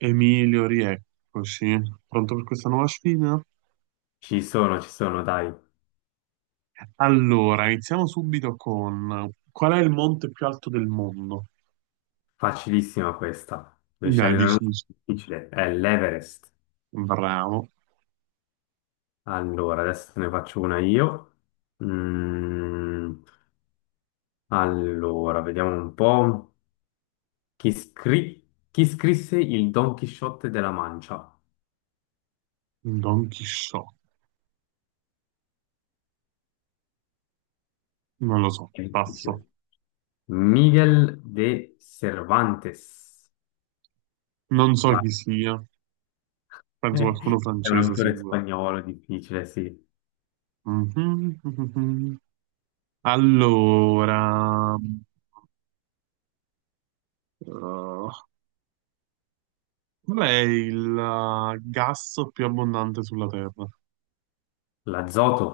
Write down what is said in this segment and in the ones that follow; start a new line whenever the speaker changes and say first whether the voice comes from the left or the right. right: Emilio, rieccoci. Pronto per questa nuova sfida?
left: Ci sono, dai.
right: Allora, iniziamo subito con qual è il monte più alto del mondo?
left: Facilissima questa. Devi
right: Dai,
left: scegliere una
right: dici,
left: difficile. È l'Everest.
right: bravo,
left: Allora, adesso te ne faccio una io. Mm, allora, vediamo un po'. Chi, scri- chi scrisse il Don Chisciotte della Mancia?
right: Don Chisciotte. Non lo so,
left: È
right: passo.
left: difficile. Miguel de Cervantes.
right: Non so
left: Vai.
right: chi sia, penso qualcuno
left: È un
right: francese
left: autore
right: sicuro.
left: spagnolo, difficile, sì.
right: Mhm, mhm. Allora, eh, qual è il gas più abbondante sulla Terra?
left: L'azoto,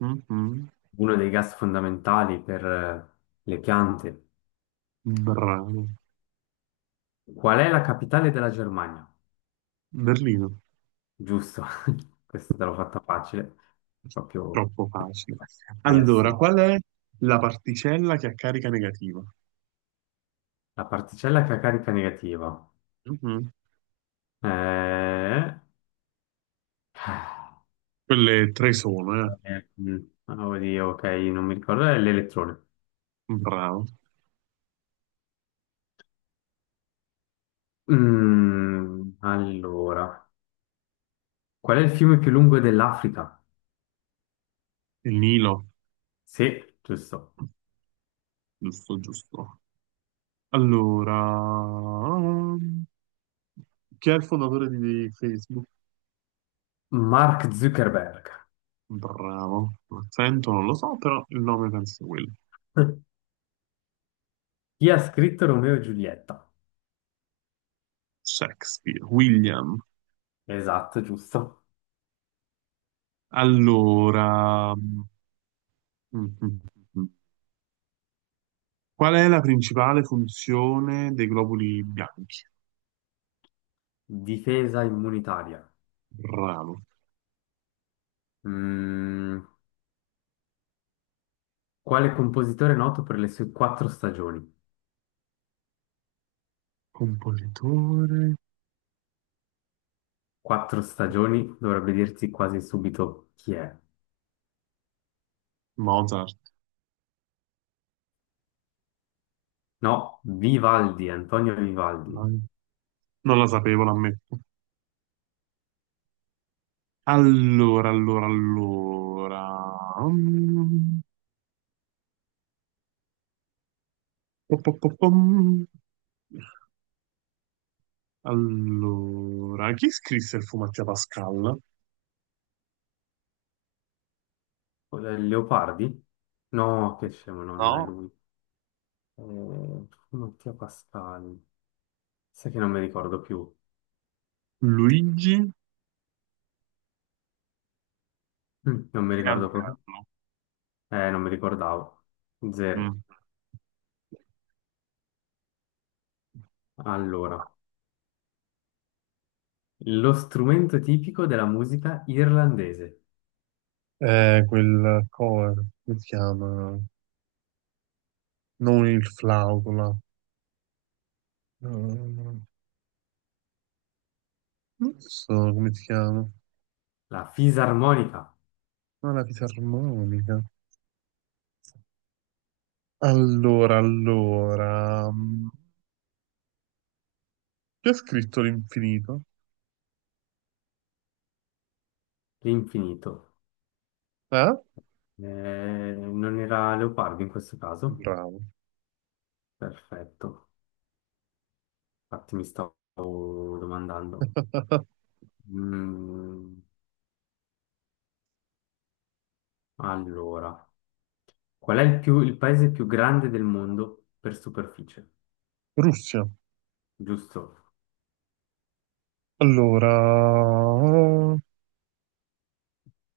right: Mhm.
left: uno dei gas fondamentali per le piante.
right: Bravo.
left: Qual è la capitale della Germania?
right: Berlino.
left: Giusto, questa te l'ho fatta facile, proprio...
right: Troppo
left: che-
right: facile.
left: Eh
right: Allora,
left: sì,
right: qual è la particella che ha carica negativa?
left: la particella che ha carica negativa.
right: Mhm.
left: Eh...
right: Quelle tre sono, eh.
left: eh, mm, oddio, ok, non mi ricordo, è l'elettrone.
right: Bravo.
left: Allora, qual è il fiume più lungo dell'Africa?
right: Il Nilo.
left: Sì, giusto.
right: Giusto, giusto. Allora, chi è il fondatore di Facebook?
left: Mark Zuckerberg.
right: Bravo. L'accento non lo so, però il nome penso sia quello.
left: Chi ha scritto Romeo e Giulietta?
right: Shakespeare, William.
left: Esatto, giusto.
right: Allora, mhm. qual è la principale funzione dei globuli bianchi?
left: Difesa immunitaria.
right: Bravo.
left: Mm, quale compositore è noto per le sue quattro stagioni?
right: Compositore
left: Quattro stagioni dovrebbe dirti quasi subito chi è.
right: Mozart.
left: No, Vivaldi, Antonio Vivaldi.
right: Vai. Non la sapevo, l'ammetto. Allora, allora, allora. Mm. Pom. Allora, chi scrisse il Fumetti a Pascal?
left: Leopardi? No, che scemo, no, non è
right: No,
left: lui. Eh, Mattia Pascal. Sai che non mi ricordo più.
right: Luigi
left: Non mi ricordo proprio.
right: Pirandello.
left: Non mi ricordavo. Zero.
right: Mm.
left: Allora, lo strumento tipico della musica irlandese,
right: Quel cover, come si chiama? Non il flauto, là. Non so come si chiama.
left: la fisarmonica,
right: Ma la fisarmonica. Allora, allora, chi ha scritto l'infinito?
left: l'infinito.
right: Eh?
left: Non era leopardo in questo caso?
right: Bravo.
left: Perfetto, infatti mi stavo domandando. Mm, allora, qual è il, il paese più grande del mondo per superficie?
right: Russia.
left: Giusto.
right: Allora,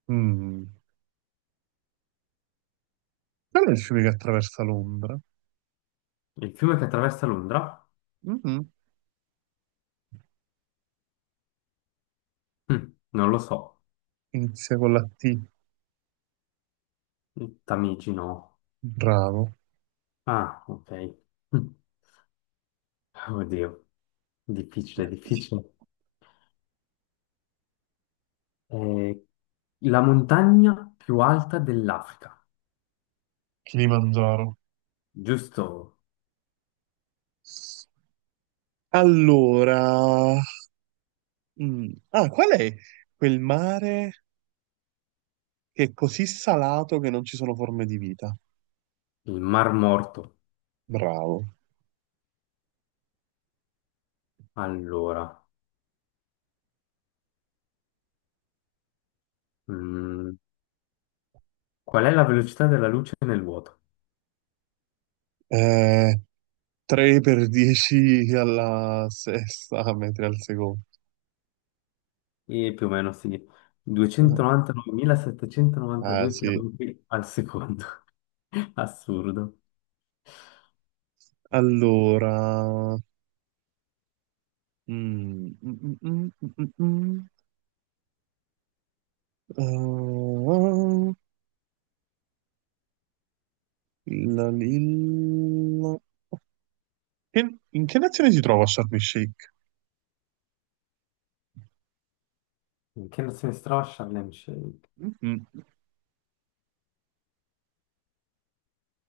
right: mm, qual è il fiume che attraversa Londra?
left: Il fiume che attraversa Londra?
right: Mhm.
left: Non lo so.
right: Inizia con la T.
left: Il Tamigi no.
right: Bravo.
left: Ah, ok. Mm, Oddio, difficile, difficile. Eh, la montagna più alta dell'Africa,
right: Kilimangiaro.
left: giusto?
right: Allora, ah, qual è quel mare che è così salato che non ci sono forme di vita?
left: Il Mar Morto.
right: Bravo.
left: Allora, mm, qual è la velocità della luce nel vuoto?
right: Eh, 3 per 10 alla sesta, metri al secondo.
left: E più o meno sì,
right: Ah,
left: 299.792
right: sì.
left: km al secondo. Assurdo.
right: Allora... mm, mm, mm, mm, mm, mm. Ah, la lilla... in che nazione si trova Sharm el Sheikh?
left: In che nazione si trova Sharm el Sheikh?
right: Mm.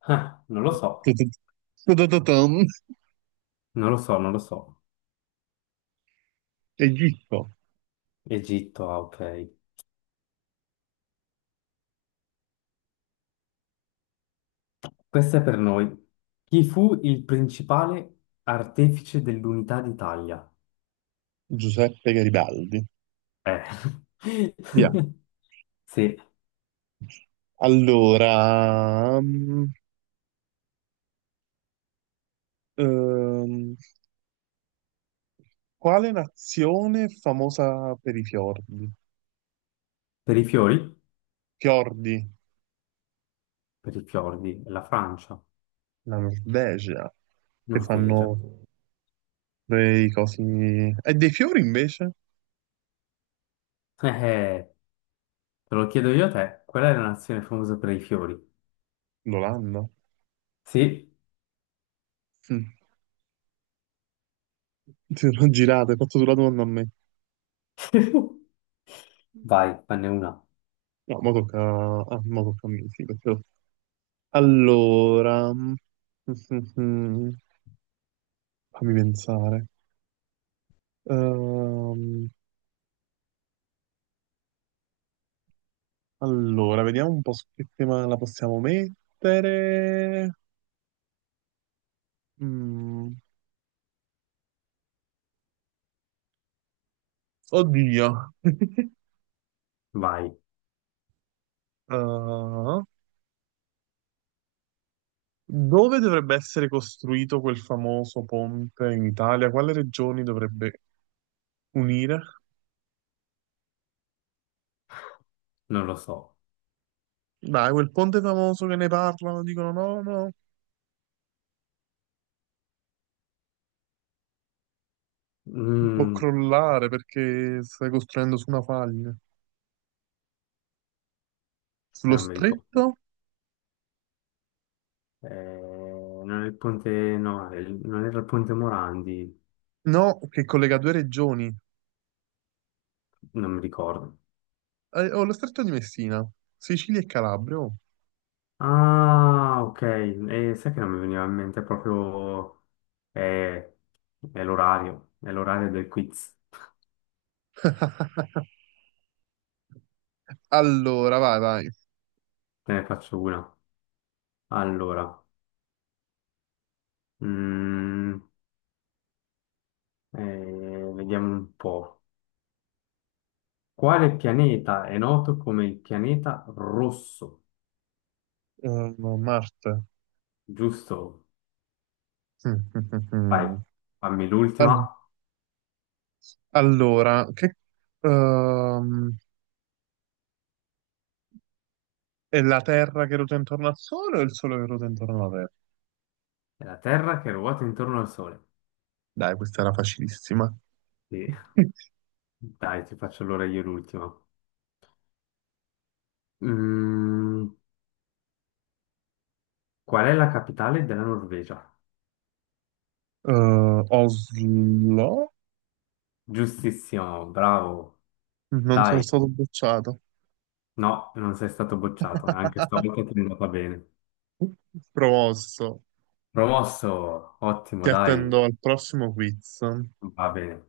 left: Ah, non lo so,
right: Ta-ta-ta-ta-tam.
left: non lo so, non lo so.
right: Egitto.
left: Egitto, ah, ok. Questa è per noi. Chi fu il principale artefice dell'unità d'Italia?
right: Giuseppe Garibaldi.
left: Eh.
right: Via.
left: Sì,
right: Allora... ehm, quale nazione è famosa per i fiordi?
left: per i fiori,
right: Fiordi,
left: per i fiordi, la Francia.
right: la Norvegia, che
left: Norvegia.
right: fanno dei cosi. E dei fiori invece?
left: Eh, te lo chiedo io a te, qual è la nazione famosa per i fiori?
right: L'Olanda.
left: Sì?
right: Mm. Ti sono girate, hai fatto tu la domanda a me.
left: Vai, fanne una.
right: No, ah, mo tocca a me, sì. Allora... mm, fammi pensare. Ehm, allora, vediamo un po' su che tema la possiamo mettere. Mm, Oddio.
left: Vai,
right: Ah, dove dovrebbe essere costruito quel famoso ponte in Italia? Quale regioni dovrebbe unire?
left: non lo so.
right: Dai, quel ponte famoso che ne parlano, dicono no, no, può
left: Mm,
right: crollare perché stai costruendo su una faglia. Sullo
left: non mi ricordo.
right: stretto?
left: Non è il ponte, no, è non era il ponte Morandi,
right: No, che collega due regioni.
left: non mi ricordo.
right: Oh, lo stretto di Messina, Sicilia e Calabria. Oh.
left: Ah, ok, e sai che non mi veniva in mente proprio... eh, è l'orario del quiz.
right: Allora, vai, vai.
left: Te ne faccio una. Allora, mm, vediamo un po'. Quale pianeta è noto come il pianeta rosso?
right: No, Marte.
left: Giusto? Vai, fammi l'ultima.
right: Al- Allora, ehm, è la Terra che ruota intorno al Sole o il Sole che ruota intorno alla Terra?
left: È la Terra che ruota intorno al Sole.
right: Dai, questa era facilissima.
left: Sì. Dai, ti faccio allora io l'ultima. Mm, qual è la capitale della Norvegia?
right: Oslo?
left: Giustissimo, bravo.
right: Non sono
left: Dai,
right: stato bocciato.
left: no, non sei stato bocciato, anche stavolta ti è andata bene.
right: Promosso.
left: Promosso, ottimo,
right: Ti
left: dai,
right: attendo al prossimo quiz.
left: va bene.